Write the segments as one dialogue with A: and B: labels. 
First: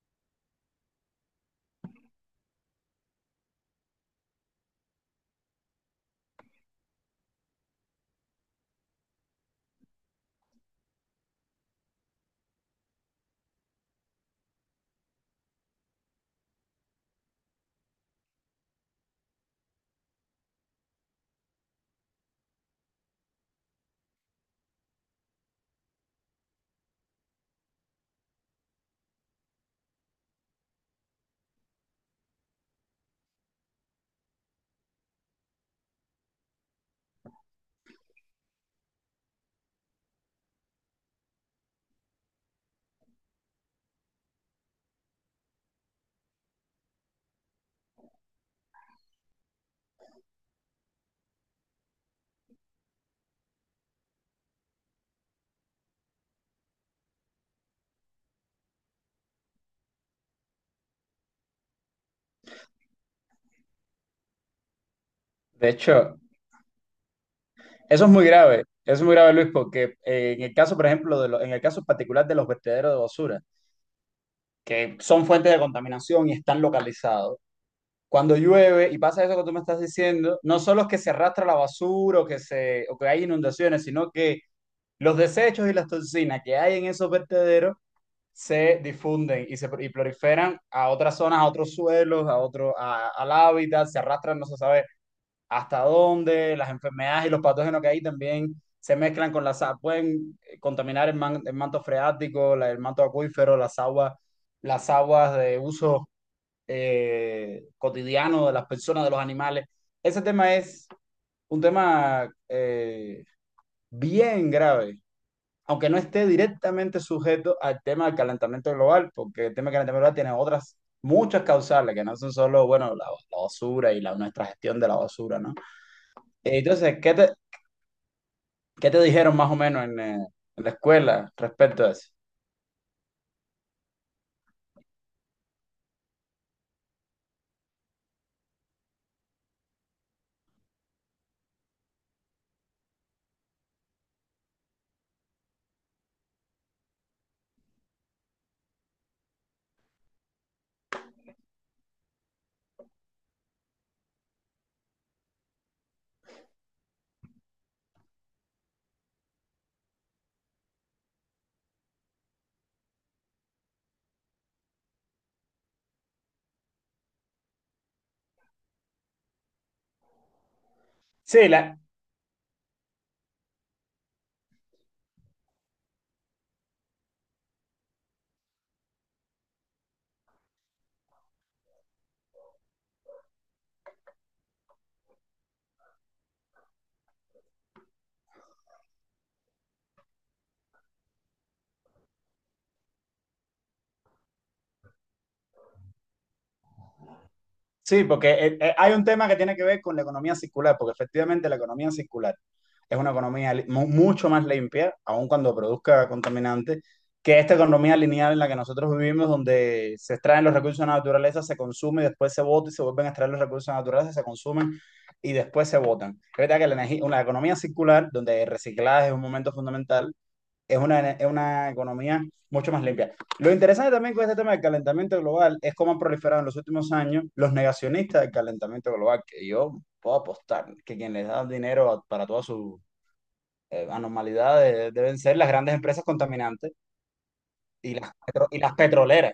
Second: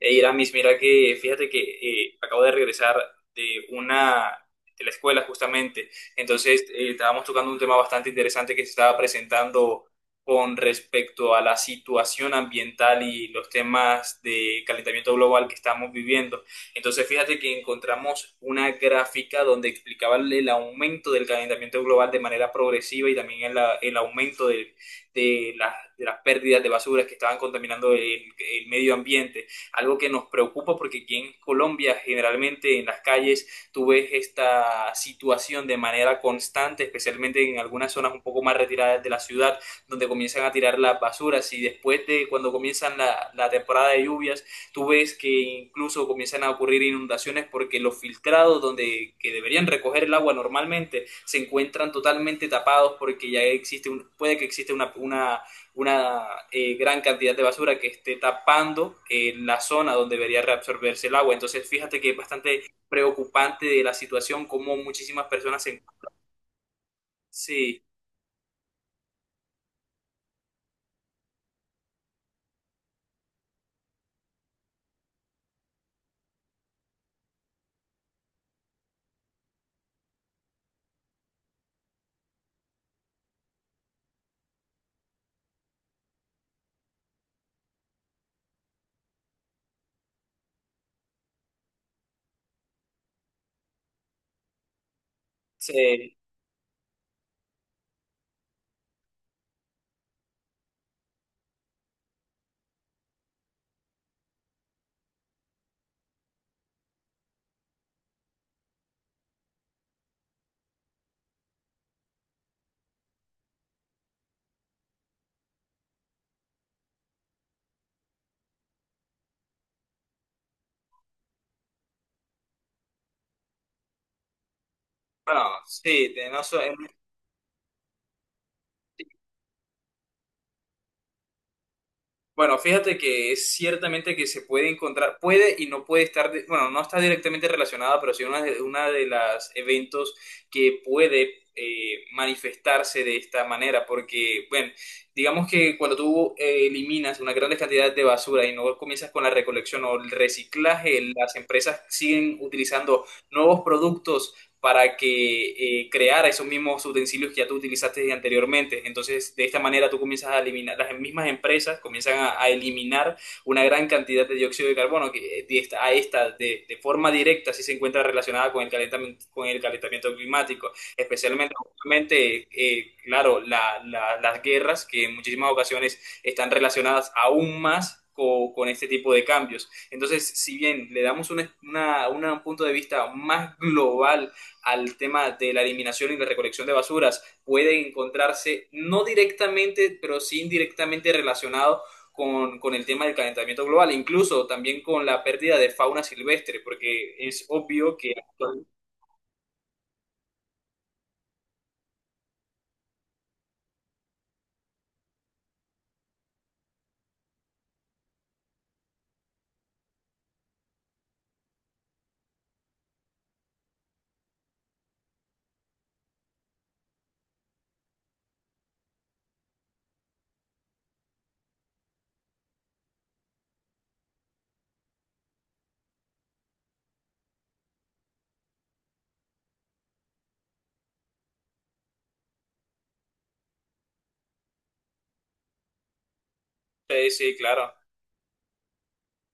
A: Hey, Iramis, mira que fíjate que acabo de regresar de una de la escuela justamente. Entonces, estábamos tocando un tema bastante interesante que se estaba presentando con respecto a la situación ambiental y los temas de calentamiento global que estamos viviendo. Entonces, fíjate que encontramos una gráfica donde explicaba el aumento del calentamiento global de manera progresiva y también el aumento de, de las pérdidas de basuras que estaban contaminando el medio ambiente, algo que nos preocupa porque aquí en Colombia generalmente en las calles tú ves esta situación de manera constante, especialmente en algunas zonas un poco más retiradas de la ciudad, donde comienzan a tirar las basuras y después de cuando comienzan la temporada de lluvias, tú ves que incluso comienzan a ocurrir inundaciones porque los filtrados donde que deberían recoger el agua normalmente se encuentran totalmente tapados porque ya existe un, puede que existe una, una gran cantidad de basura que esté tapando la zona donde debería reabsorberse el agua. Entonces, fíjate que es bastante preocupante de la situación, como muchísimas personas
B: De
A: se...
B: hecho,
A: Sí,
B: eso es muy grave, eso es muy grave, Luis, porque en el caso, por ejemplo, en el caso particular de los vertederos de basura, que son fuentes de contaminación y están localizados, cuando llueve y pasa eso que tú me estás diciendo, no solo es que se arrastra la basura o que hay inundaciones, sino que los desechos y las toxinas que hay en esos vertederos se difunden y proliferan a otras zonas, a otros suelos, al hábitat, se arrastran, no se sabe hasta
A: sí,
B: dónde, las enfermedades y los patógenos que hay también se mezclan con las aguas, pueden contaminar el manto freático, el manto acuífero, las aguas de uso cotidiano de las personas, de los animales. Ese tema es un tema bien grave, aunque no esté directamente sujeto al tema del calentamiento global, porque el tema del calentamiento global tiene otras muchas causales, que no son solo, bueno, la basura y la, nuestra gestión de la basura,
A: bueno,
B: ¿no?
A: sí, de no so-
B: Entonces, ¿qué te dijeron más o menos en la escuela respecto a eso?
A: Bueno, fíjate que es ciertamente que se puede encontrar, puede y no puede estar, de- bueno, no está directamente relacionada, pero sí una de las eventos que puede manifestarse de esta manera, porque, bueno, digamos que cuando tú eliminas una gran cantidad de basura y no comienzas con la recolección o el reciclaje, las empresas siguen utilizando nuevos productos para que creara esos mismos utensilios que ya tú utilizaste anteriormente. Entonces, de esta manera tú comienzas a eliminar, las mismas empresas comienzan a eliminar una gran cantidad de dióxido de carbono que de esta, a esta de, forma directa sí se encuentra relacionada con el calentamiento climático,
B: Sí,
A: especialmente,
B: la,
A: obviamente, claro, la, las guerras que en muchísimas ocasiones están relacionadas aún más con, este tipo de cambios. Entonces, si bien le damos una, un punto de vista más global al tema de la eliminación y la recolección de basuras puede encontrarse no directamente, pero sí indirectamente relacionado con, el tema del calentamiento global, incluso también con la pérdida de fauna silvestre, porque es obvio
B: sí,
A: que...
B: porque hay un tema que tiene que ver con la economía circular, porque efectivamente la economía circular es una economía mucho más limpia, aun cuando produzca contaminantes, que esta economía lineal en la que nosotros vivimos, donde se extraen los recursos de la naturaleza, se consume y después se bota y se vuelven a extraer los recursos de la naturaleza, se consumen y después se botan. Es verdad que la energía, una economía circular, donde el reciclaje es un momento fundamental, es una economía mucho más limpia. Lo interesante también con este tema del calentamiento global es cómo han proliferado en los últimos años los negacionistas del calentamiento global, que yo puedo apostar que quien les da dinero para todas sus anormalidades deben ser las grandes empresas contaminantes
A: Sí, sí, claro.
B: y y las petroleras.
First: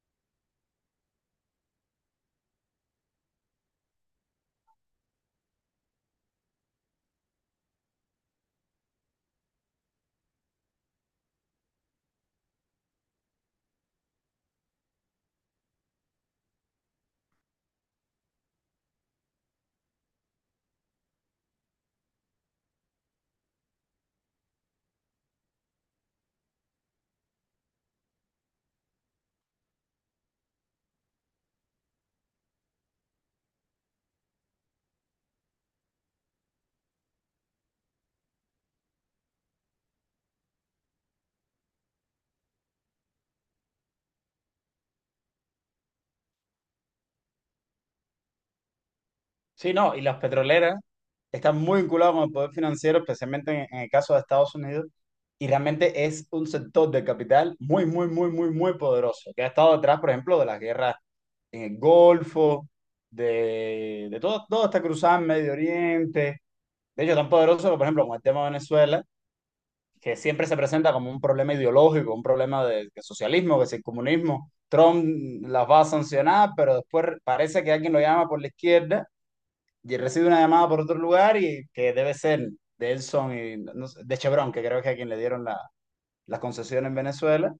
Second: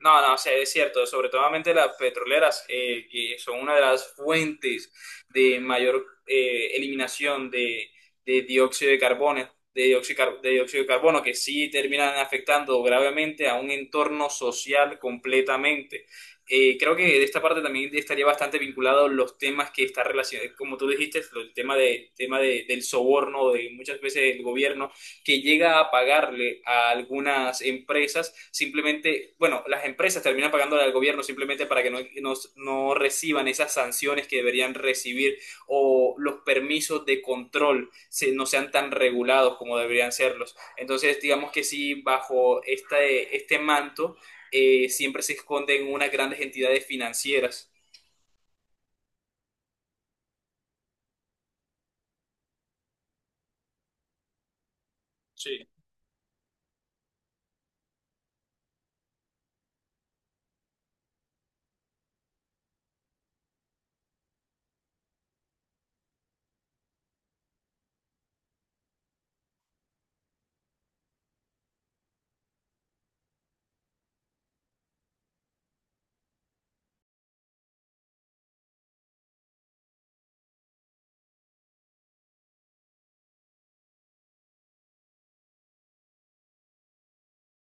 A: No, no, sí, es cierto, sobre todo las petroleras, que son una de las fuentes de mayor eliminación de dióxido de carbono, de dióxido, de car- de dióxido de carbono, que sí terminan afectando gravemente a un entorno social completamente. Creo que de esta parte también estaría bastante vinculado los temas que están relacionados, como tú dijiste, el tema de- del soborno, de muchas veces el gobierno que llega a pagarle a algunas empresas, simplemente, bueno, las empresas terminan pagándole al gobierno simplemente para que no, no, no reciban esas sanciones que deberían recibir o los permisos de control se, no sean tan regulados como deberían serlos. Entonces, digamos que sí, bajo este, este manto siempre se esconden unas grandes entidades financieras.
B: Sí, no, y las petroleras están muy vinculadas con el poder financiero, especialmente en el caso de Estados Unidos, y
A: Sí.
B: realmente es un sector de capital muy, muy, muy, muy, muy poderoso, que ha estado detrás, por ejemplo, de las guerras en el Golfo, de todo, todo esta cruzada en Medio Oriente. De hecho, tan poderoso que, por ejemplo, con el tema de Venezuela, que siempre se presenta como un problema ideológico, un problema de socialismo, que si el comunismo, Trump las va a sancionar, pero después parece que alguien lo llama por la izquierda y recibe una llamada por otro lugar y que debe ser de Elson y no sé, de Chevron, que creo que es a quien le dieron la, la concesión en Venezuela,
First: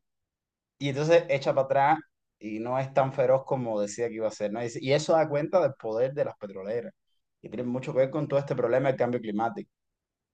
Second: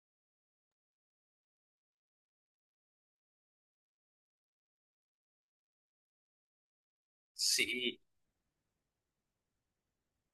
B: y entonces echa para atrás y no es tan feroz como decía que iba a ser, ¿no? Y eso da cuenta del poder de las petroleras, que tiene mucho que
A: Sí,
B: ver con todo este problema del cambio climático.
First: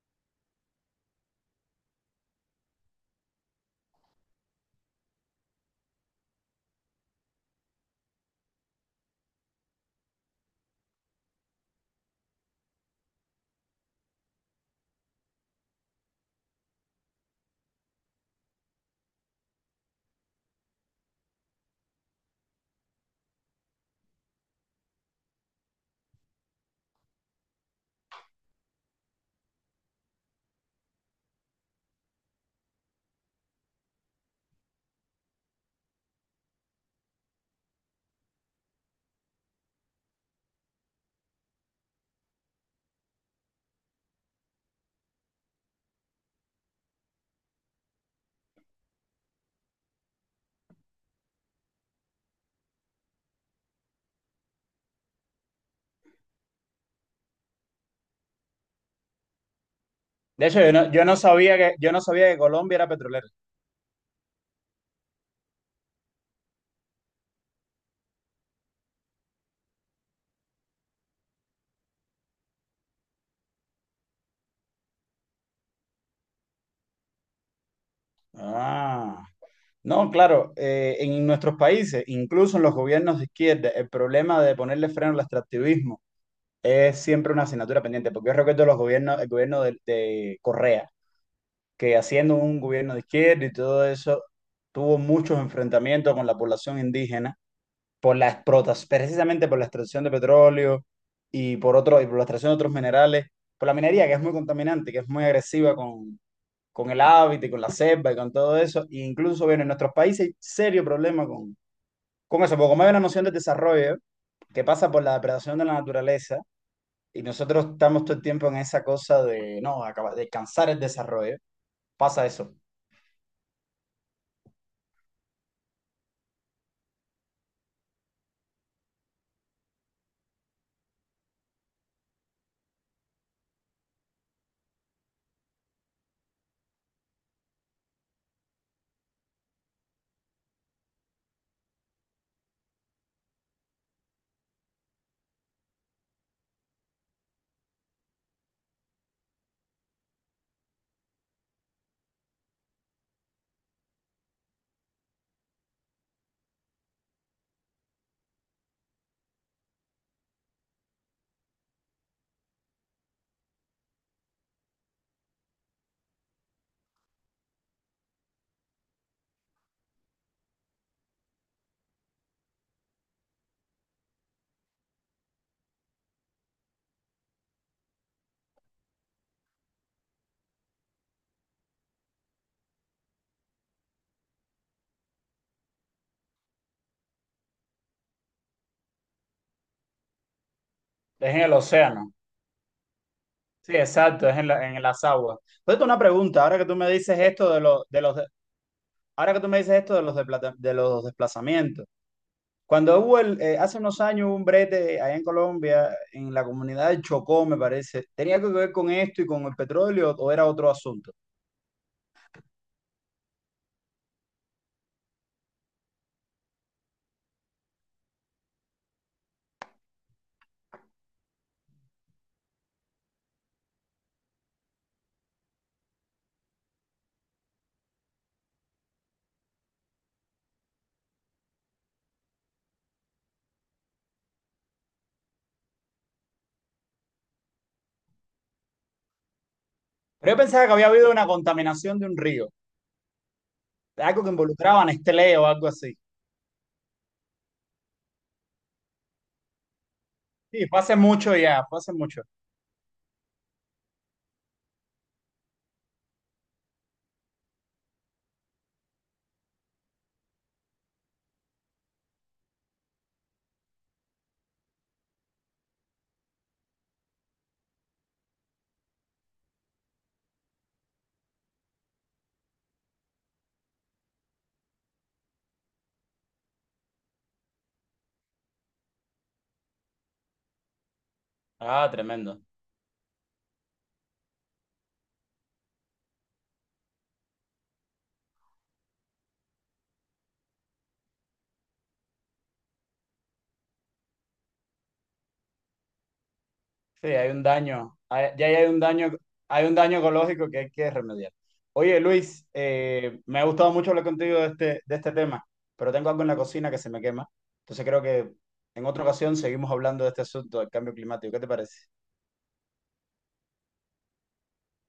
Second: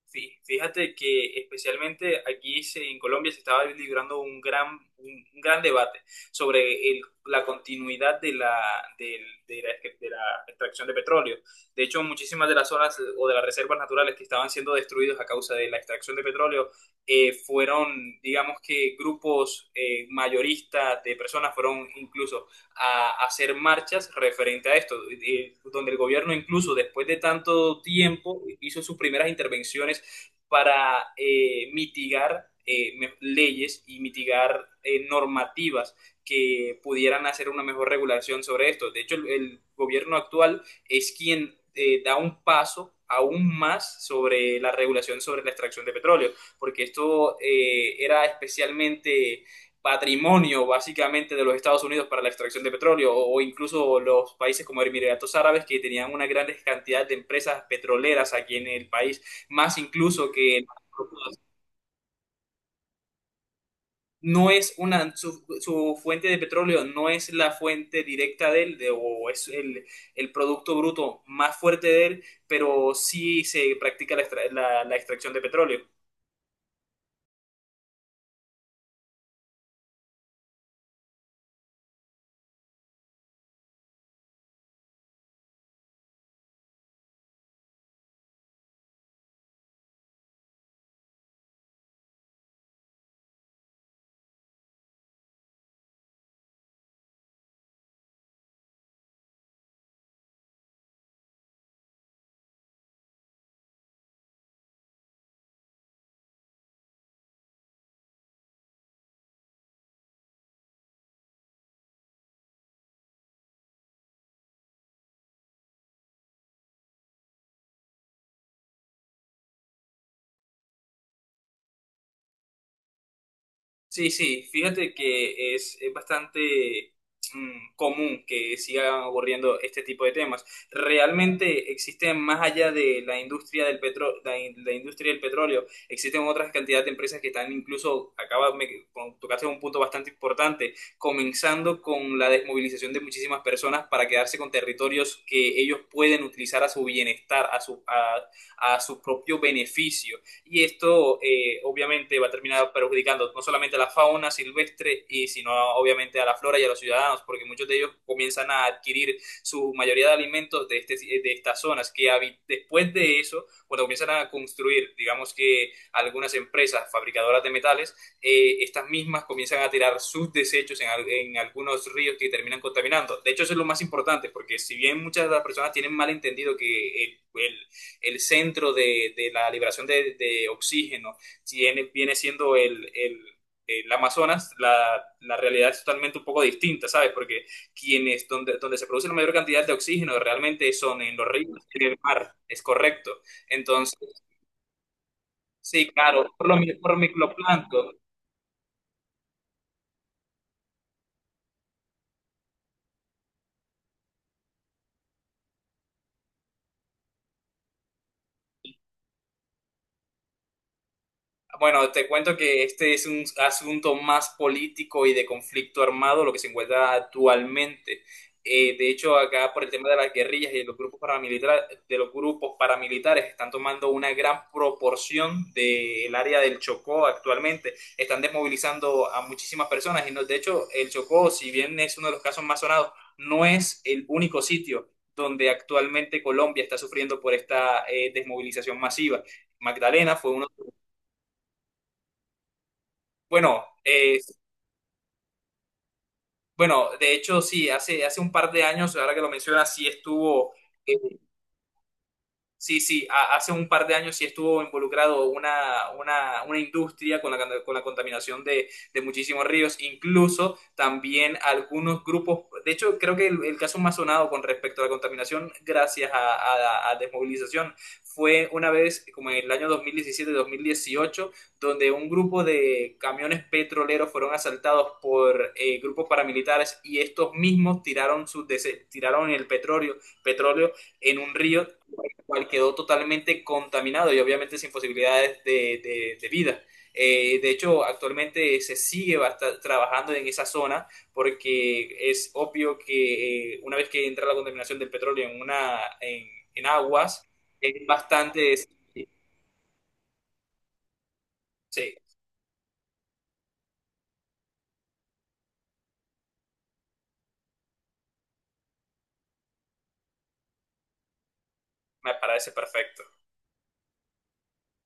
A: sí, fíjate que especialmente aquí se- en Colombia se estaba librando un gran debate sobre el- la continuidad de la, del- de la extracción de petróleo. De hecho, muchísimas de las zonas o de las reservas naturales que estaban siendo destruidas a causa de la extracción de petróleo fueron, digamos que grupos mayoristas de personas fueron incluso a hacer marchas referente a esto, donde el gobierno incluso después de tanto tiempo hizo sus primeras intervenciones para mitigar me- leyes y mitigar normativas que pudieran hacer una mejor regulación sobre esto. De hecho, el gobierno actual es quien da un paso aún más sobre la regulación sobre la extracción de petróleo, porque esto era especialmente patrimonio básicamente de los Estados Unidos para la extracción de petróleo o incluso los países como Emiratos Árabes que tenían una gran cantidad de empresas petroleras aquí en el país, más incluso
B: De hecho,
A: que
B: yo no sabía que, yo no sabía que Colombia era petrolera.
A: no es una su, su fuente de petróleo no es la fuente directa de él de- o es el producto bruto más fuerte de él, pero sí se practica la extra- la- la extracción de petróleo.
B: Ah. No, claro, en nuestros países, incluso en los gobiernos de izquierda, el problema de ponerle freno al extractivismo es siempre una asignatura pendiente, porque yo recuerdo los gobiernos, el gobierno de Correa, que haciendo un gobierno de izquierda y todo eso, tuvo muchos enfrentamientos con la población indígena por la explotación, precisamente por la extracción de petróleo y por la extracción de otros minerales, por la minería que es muy contaminante, que es muy agresiva con el hábitat y con la selva y con todo eso, e incluso bueno en nuestros países hay serio problema con eso, porque como hay una noción de desarrollo que pasa por la depredación de la naturaleza, y nosotros estamos todo el tiempo en esa cosa de, no, de cansar el desarrollo. Pasa eso.
A: Sí, sí, fíjate que es bastante común que sigan ocurriendo este tipo de temas. Realmente existen más allá de la industria del petro- la, in- la industria del petróleo, existen otras cantidad de empresas que están incluso, acaba, me, con- tocaste un punto bastante importante, comenzando con la desmovilización de muchísimas personas para quedarse con territorios que ellos pueden utilizar a su bienestar, a su propio beneficio y esto obviamente va a terminar perjudicando no solamente a la fauna silvestre, y sino obviamente a la flora y a los ciudadanos, porque muchos de ellos comienzan a adquirir su mayoría de alimentos de, este, de estas zonas, que habi- después de eso, cuando comienzan a construir, digamos que algunas empresas fabricadoras de metales, estas mismas comienzan a tirar sus desechos en algunos ríos que terminan contaminando. De hecho, eso es lo más importante, porque si bien muchas de las personas tienen mal entendido que el centro de la liberación de oxígeno, si viene, viene siendo el Amazonas, la, realidad es totalmente un poco distinta, ¿sabes? Porque quienes, donde, donde se produce la mayor cantidad de oxígeno realmente son en los
B: Es en el
A: ríos y en el
B: océano.
A: mar, es correcto.
B: Sí,
A: Entonces,
B: exacto, en las aguas. Entonces,
A: sí,
B: una
A: claro,
B: pregunta,
A: por lo
B: ahora que
A: mi
B: tú me
A: por
B: dices esto
A: microplancton,
B: ahora que tú me dices esto de los, de los desplazamientos. Cuando hubo hace unos años hubo un brete allá en Colombia, en la comunidad del Chocó, me parece. ¿Tenía algo que ver con esto y con el petróleo o era otro asunto?
A: bueno, te cuento que este es un asunto más político y de conflicto armado, lo que se encuentra actualmente. De hecho, acá por el tema de las guerrillas y de los grupos paramilitares, de los grupos paramilitares están tomando una gran proporción del área del Chocó actualmente. Están desmovilizando a muchísimas personas y no- de hecho, el Chocó, si bien es uno de los casos más sonados, no es el único sitio donde actualmente Colombia está sufriendo por esta desmovilización masiva. Magdalena fue
B: Pero yo
A: uno,
B: pensaba que había habido una contaminación de un río,
A: bueno,
B: algo que involucraba a Nestlé o algo así.
A: bueno, de hecho sí, hace, hace un par de años, ahora que lo mencionas, sí estuvo,
B: Sí, fue hace
A: eh,
B: mucho ya, fue hace mucho.
A: sí, sí, a- hace un par de años sí estuvo involucrado una industria con la, can- con la contaminación de muchísimos ríos, incluso también algunos grupos, de hecho creo que el caso más sonado con respecto a la contaminación gracias a desmovilización fue una vez como en el año 2017-2018, donde un grupo de camiones petroleros fueron asaltados por grupos paramilitares y estos mismos tiraron, sus dese- tiraron el petróleo, petróleo en un río
B: Ah, tremendo.
A: cual quedó totalmente contaminado y obviamente sin posibilidades de vida. De hecho, actualmente se sigue basta- trabajando en esa zona porque es obvio que una vez que entra la contaminación del petróleo en, una, en
B: Sí,
A: aguas,
B: hay un
A: es
B: daño, ya
A: bastante...
B: hay un daño ecológico que hay que remediar.
A: Sí,
B: Oye, Luis, me ha gustado mucho hablar contigo de este tema, pero tengo algo en la cocina que se me quema. Entonces creo que en otra ocasión seguimos hablando de este asunto del cambio climático. ¿Qué te parece?
A: me parece perfecto.